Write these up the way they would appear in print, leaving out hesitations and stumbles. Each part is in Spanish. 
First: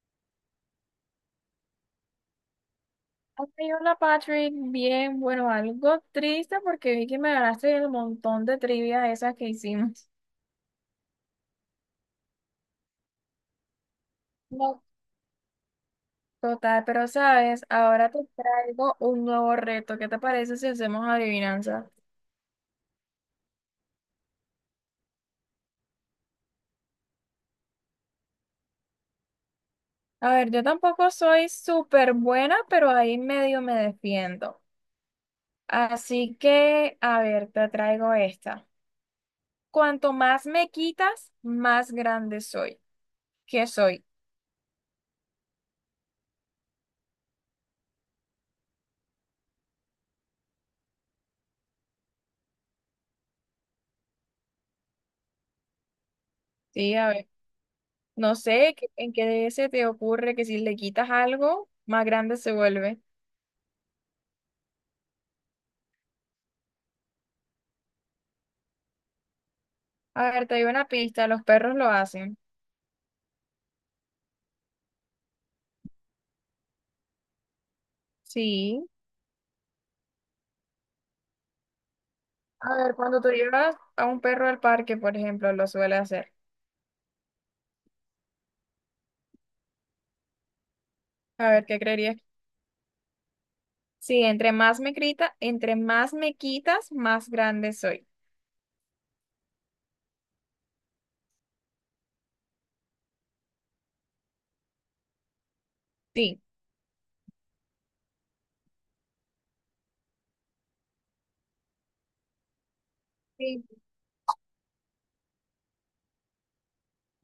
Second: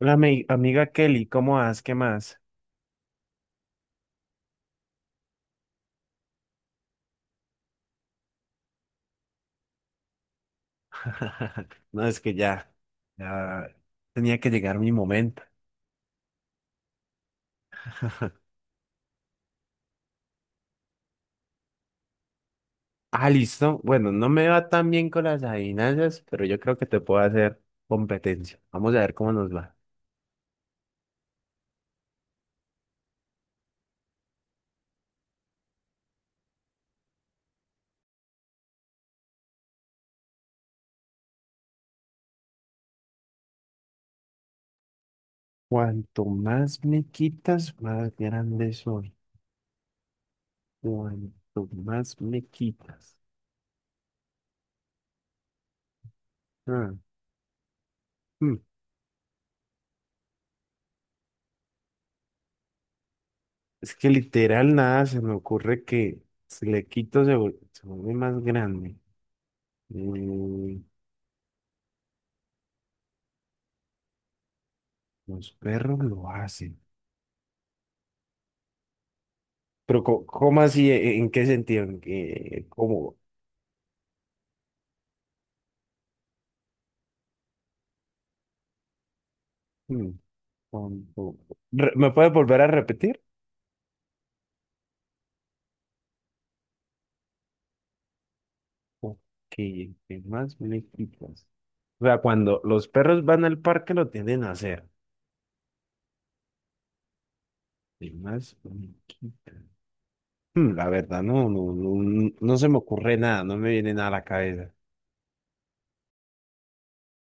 Hola, amiga Kelly, ¿cómo vas? ¿Qué más? Ay, hola Patrick, bien, bueno, algo triste porque vi que me ganaste el montón de trivia esas que hicimos. No, es que ya, ya tenía que llegar No. mi momento. Total, pero sabes, ahora te traigo un nuevo reto. ¿Qué te parece si hacemos adivinanza? Ah, listo. Bueno, no me va tan bien con las adivinanzas, pero yo creo que te puedo hacer competencia. Vamos a ver cómo nos va. A ver, yo tampoco soy súper buena, pero ahí medio me defiendo. Así que, a ver, te traigo esta. Cuanto más me quitas, más grande soy. ¿Qué soy? Cuanto más me quitas, más grande soy. Cuanto más me quitas. Ah, Sí, a ver. No hmm. sé qué- ¿En qué se te ocurre que si le quitas algo, más grande se vuelve? Es que literal nada se me ocurre que si le quito, se vuelve más grande. A ver, te doy Mm, una pista, los perros lo hacen. los perros lo hacen. Sí. Pero, ¿cómo así? ¿En qué sentido? A ver, ¿Cómo? cuando tú llevas a un perro al parque, por ejemplo, lo suele hacer. Mm, con- A ver, ¿qué ¿Me creerías? puedes volver a repetir? Sí, entre más me grita, entre más me quitas, más grande soy. Ok, ¿qué más me quitas? O sea, cuando los perros van al parque lo tienden a hacer. Sí. ¿Qué más me quitas? La verdad, no se me ocurre nada, no Sí. me viene nada a la cabeza.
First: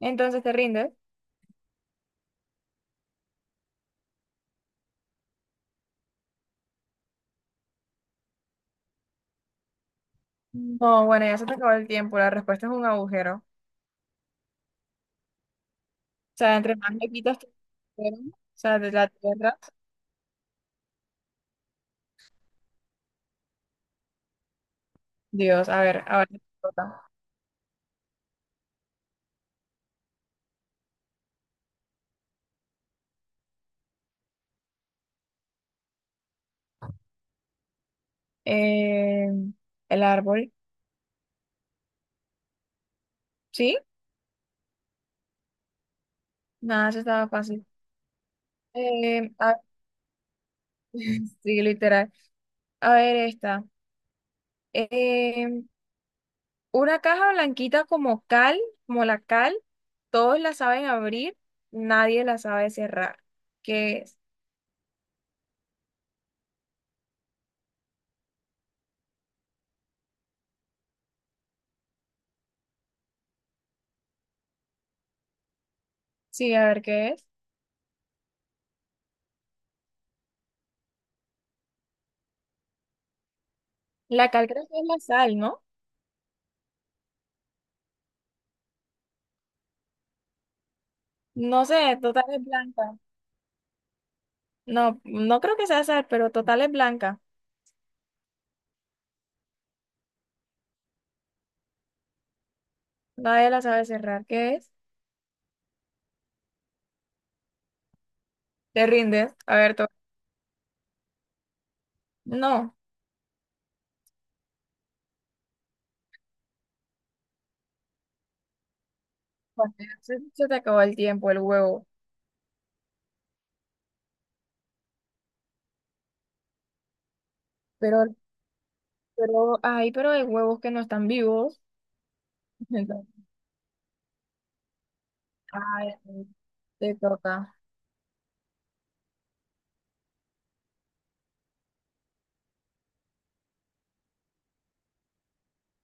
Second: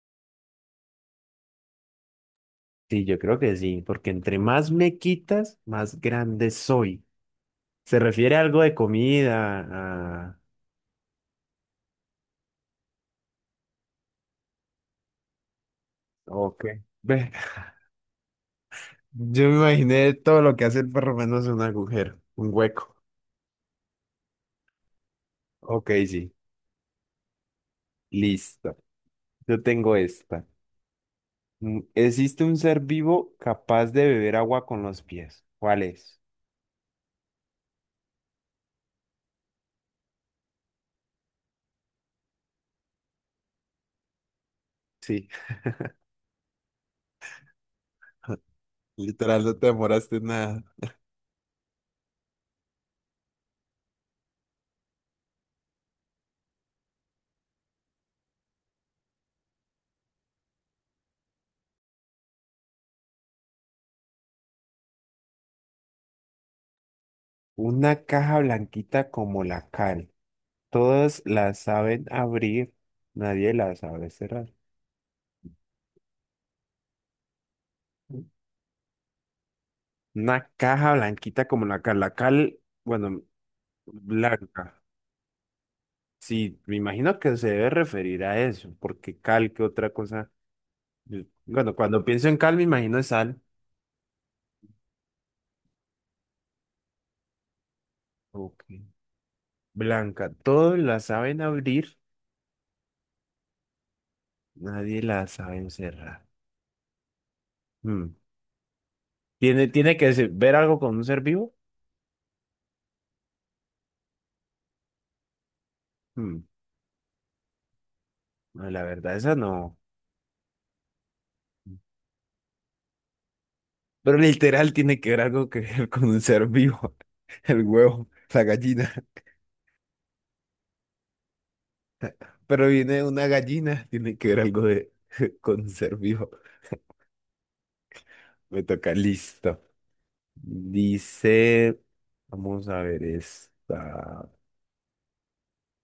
Entonces, ¿te rindes? Sí, yo creo que sí, porque entre más me quitas, más grande soy. ¿Se refiere a algo de comida? A... No, bueno, ya se te acabó el tiempo. La respuesta es un agujero. O sea, Ok. entre más me Ve, quitas, tu agujero, o sea, de la yo me tierra. imaginé todo lo que hace el perro menos un agujero, un hueco. Dios, a Ok, ver, ahora sí, te toca. listo. Yo tengo esta. ¿Existe un ser vivo capaz de beber agua con los pies? ¿Cuál es? Eh, el árbol, ¿sí? Sí, Nada, eso estaba fácil. Eh, literal, a- no te demoraste nada. sí, literal. A ver, esta. Eh, una caja blanquita como cal, como la cal, todos la saben abrir, nadie la sabe cerrar. ¿Qué es? Una caja blanquita como la cal. Todas la saben abrir, nadie la sabe cerrar. Sí, a ver, ¿qué es? Una caja blanquita como la cal. La cal, bueno, La cal creo que blanca. es la sal, ¿no? Sí, me imagino que se debe referir a eso, porque cal, ¿qué otra cosa? Yo... No Bueno, sé, cuando total pienso en es cal, me blanca. imagino sal. No, no creo que sea sal, pero total es blanca. Ok. Blanca, todos la saben abrir, Nadie la sabe cerrar. ¿Qué es? nadie la sabe cerrar. Mm. ¿Te rindes? ¿Tiene, tiene que se- ver algo con un ser vivo? No. Mm. No, la verdad, esa Bueno, no. se te acabó el tiempo, el huevo. Pero literal tiene que ver algo que ver con un ser vivo. El huevo, Pero, la gallina. pero, ay, pero hay huevos que no están vivos. Pero viene Entonces, una gallina, tiene que ver algo de, con un ay, ser vivo. te toca. Me toca, listo. Dice, vamos a ver esta.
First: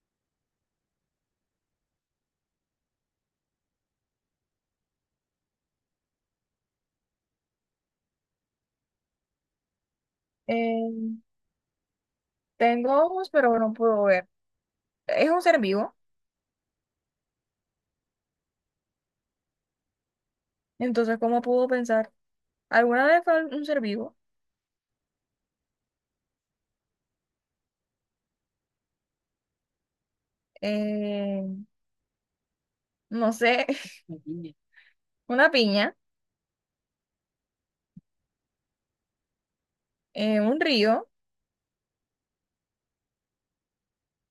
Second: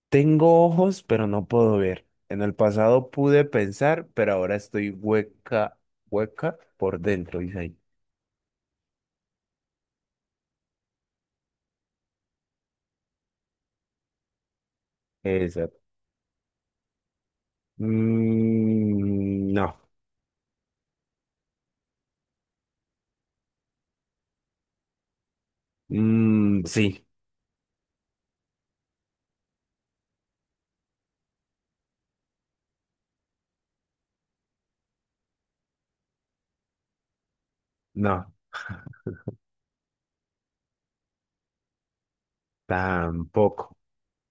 Tengo ojos, pero no puedo ver. En el pasado pude pensar, pero ahora estoy hueca, hueca por dentro, dice ahí. Eh, Tengo ojos, pero no puedo ver. Es un ser Esa. vivo. Mm, no. Entonces, ¿cómo puedo pensar? ¿Alguna vez fue un ser vivo? Mm, sí, Eh, no sé. Una piña, no, un río, tampoco.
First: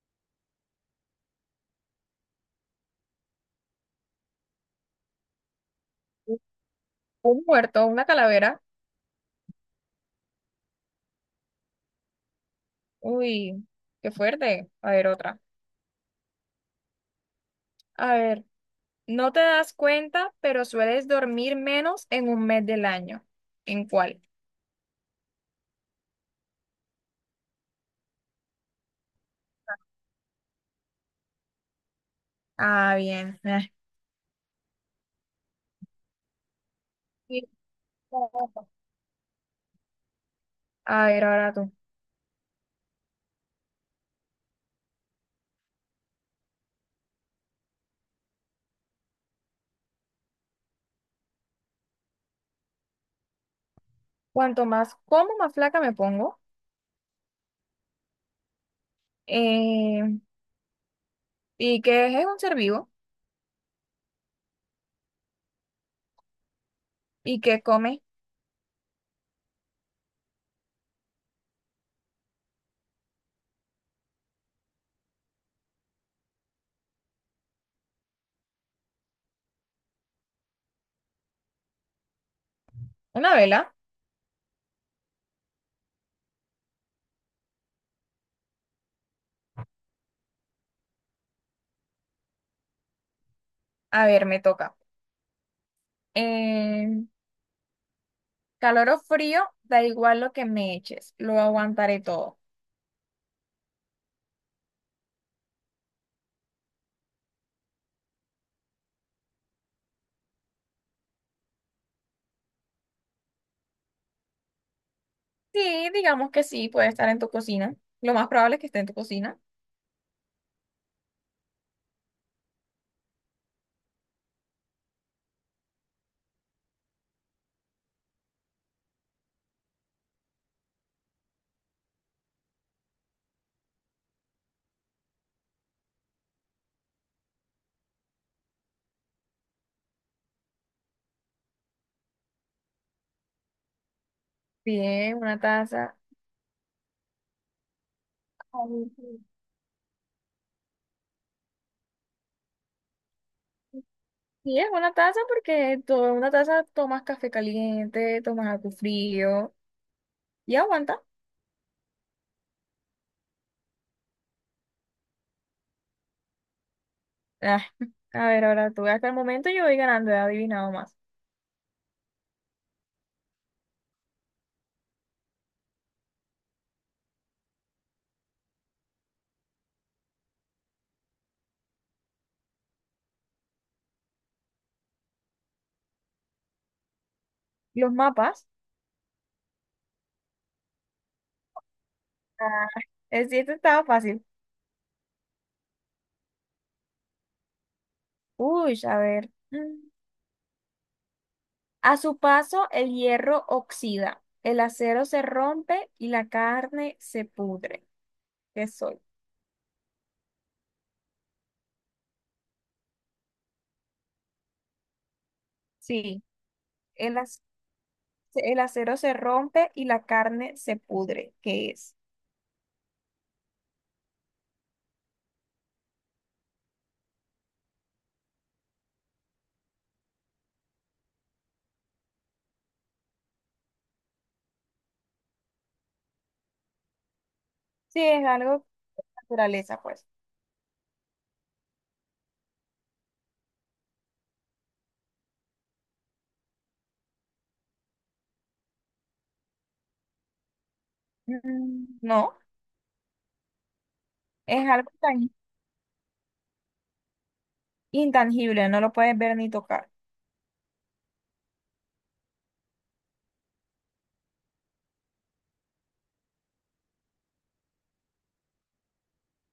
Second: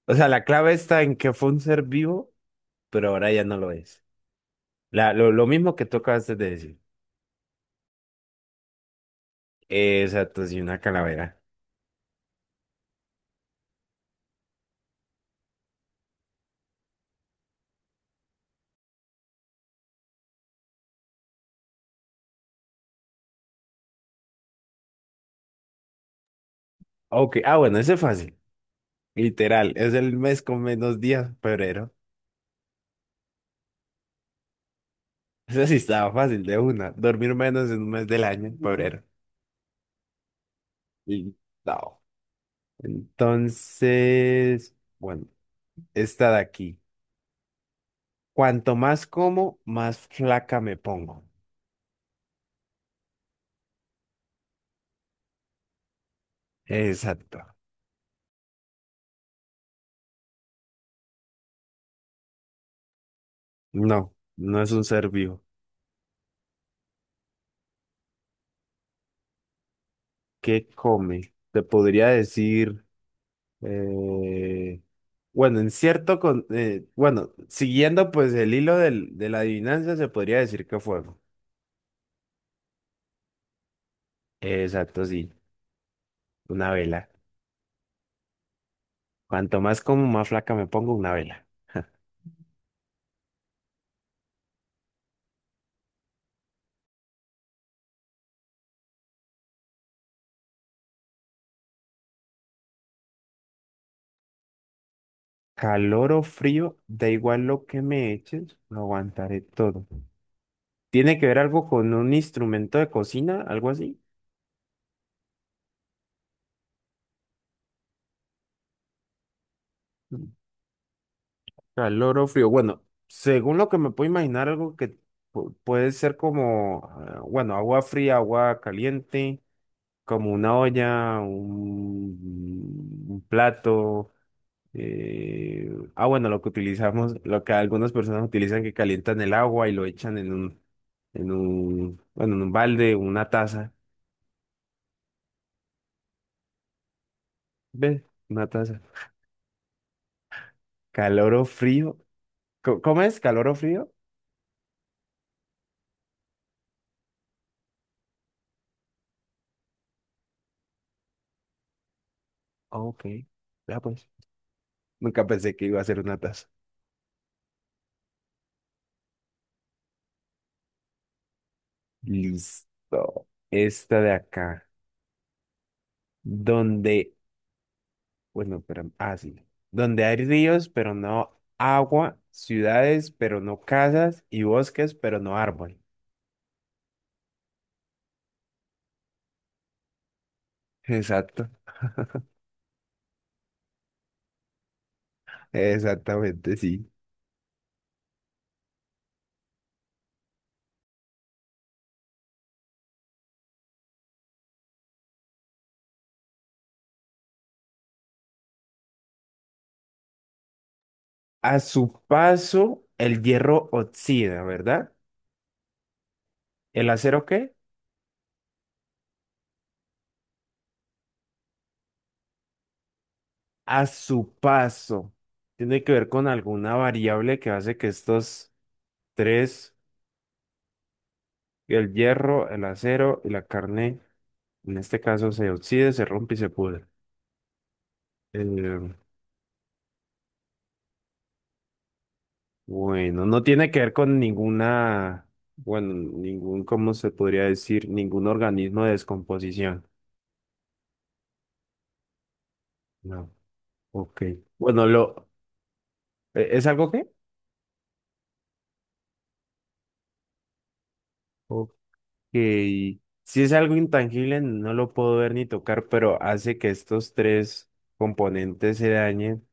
O sea, la clave está en que fue un ser vivo, pero ahora ya no lo es. Lo mismo que tú acabaste de decir. un muerto, una calavera. Exacto, sí, una calavera. Uy, qué fuerte. A ver, otra. A ver. No te das cuenta, pero sueles dormir menos en un mes del año. ¿En cuál? Ok, ah, bueno, ese es fácil. Literal, es el mes con menos días, febrero. Ah, bien. Eso sí estaba fácil de una. Dormir Sí, menos en un mes del año, claro. febrero. A ver, Y ahora tú. no. Entonces, bueno, esta de aquí. Cuanto más como, más flaca me pongo. Cuanto más como, más flaca me pongo. Exacto. Eh, ¿Y qué es un ser vivo? No, no es un ser vivo. ¿Y qué come? ¿Qué come? Te podría decir, eh, bueno, en cierto, bueno, siguiendo pues el hilo de la adivinanza, se podría decir que fuego. Una vela. Exacto, sí. Una vela. Cuanto más como, más flaca me pongo una vela. A ver, me toca. Eh, Calor o frío, da igual lo que me eches, lo aguantaré todo. Calor o frío, da igual lo que me eches, lo aguantaré todo. ¿Tiene que ver algo con un instrumento de cocina, algo así? Sí, digamos que sí, puede estar en tu cocina. Lo más probable es que esté en tu cocina. Mm. Calor o frío. Bueno, según lo que me puedo imaginar, algo que puede ser como, ah, bueno, agua fría, agua caliente, como una olla, un plato. Eh, bueno, lo que utilizamos, lo que algunas personas utilizan que calientan el agua y lo echan en bueno, en un balde, una taza. Bien, una taza. ¿Ves? Una taza. Calor o frío. ¿Cómo es? ¿Calor o frío? Sí, es una taza porque una taza tomas café caliente, tomas algo frío y aguanta. Ah, ok. Ya pues. Nunca pensé que iba a ser una taza. Ah, a ver, ahora tú, hasta el momento yo voy ganando, he adivinado más. Listo. Esta de acá. Donde, bueno, pero, ah, sí. Donde hay ríos, pero no agua, ciudades, pero no casas, y bosques, pero no árbol. Los mapas. Exacto. Ah, es, sí, este estaba fácil. Exactamente, sí. Uy, a ver. Mm. A su paso, el hierro oxida, el acero se rompe y la carne se pudre. ¿Qué soy? A su paso, el hierro oxida, ¿verdad? Sí, ¿El el, acero ac- qué? el acero se rompe y la carne se pudre. ¿Qué es? A su paso. Tiene que ver con alguna variable que hace que estos tres, el hierro, el acero y la carne, en este caso, se oxide, se rompe y se pudre. Sí, es algo Eh, de naturaleza, pues. bueno, no tiene que ver con ninguna, bueno, ningún, ¿cómo se podría decir? Ningún organismo de descomposición. Mm, no, No. Ok. es Bueno, algo tan es algo qué? intangible, no lo puedes ver ni tocar. Que si es algo intangible, no lo puedo ver ni tocar, pero hace que estos tres componentes se dañen.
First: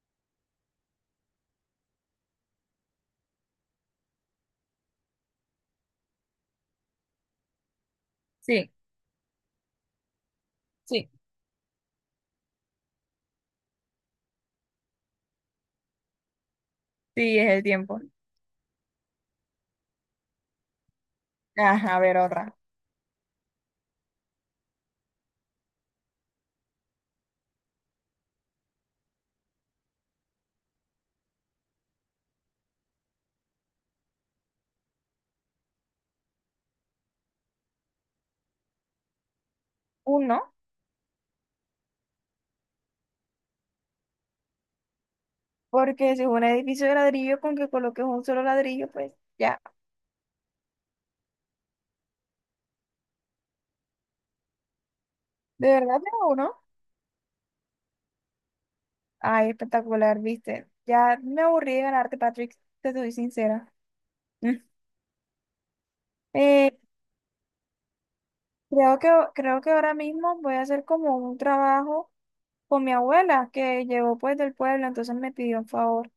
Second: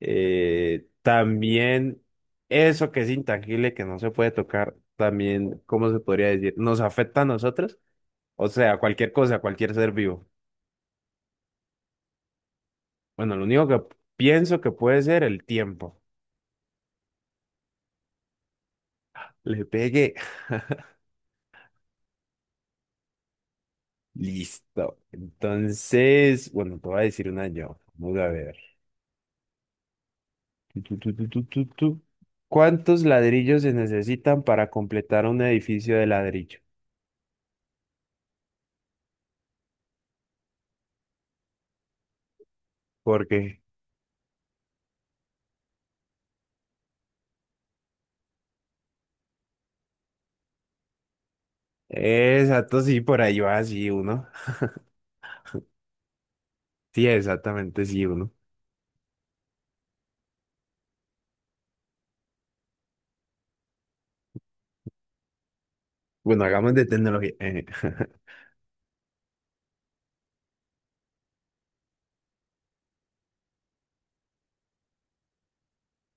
También eso que es intangible, que no se puede tocar, también, ¿cómo se podría decir? Nos afecta a nosotros, o Sí, sea, cualquier cosa, cualquier ser vivo. sí, Bueno, lo único que pienso que puede ser el tiempo. sí, es el tiempo. Le pegué. Ajá, a ver otra. Listo. Entonces, bueno, te voy a decir una yo. Vamos a ver. Tu, tu, tu, tu, tu, tu, tu. ¿Cuántos ladrillos se necesitan para completar un edificio de ladrillo? Uno, Porque, porque si es un edificio de ladrillo, con que coloques un solo ladrillo, pues ya. exacto, sí, por ahí va, sí, uno. ¿De verdad tengo uno? Sí, exactamente, sí, uno. Ay, espectacular, viste. Ya me aburrí de ganarte, Patrick, te soy sincera. Mm. Bueno, Eh, hagamos de tecnología. Eh. creo que, creo que ahora mismo voy a hacer como un trabajo con mi abuela, que llegó pues del pueblo, entonces me pidió un favor.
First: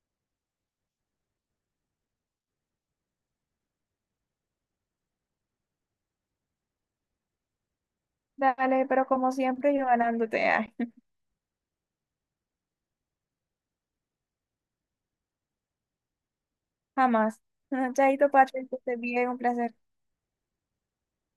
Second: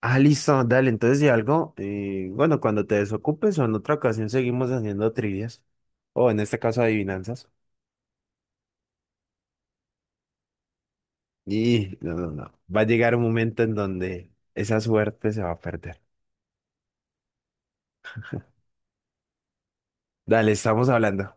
Ah, listo, dale, entonces si algo, bueno, cuando te desocupes o en otra ocasión seguimos haciendo trivias, o en este caso adivinanzas. Dale, pero como siempre yo ganándote. Ay. Y no, va a llegar un momento en donde esa suerte se va a perder. Jamás. Chaito, Patrick, que estés bien, un placer. Dale, estamos hablando.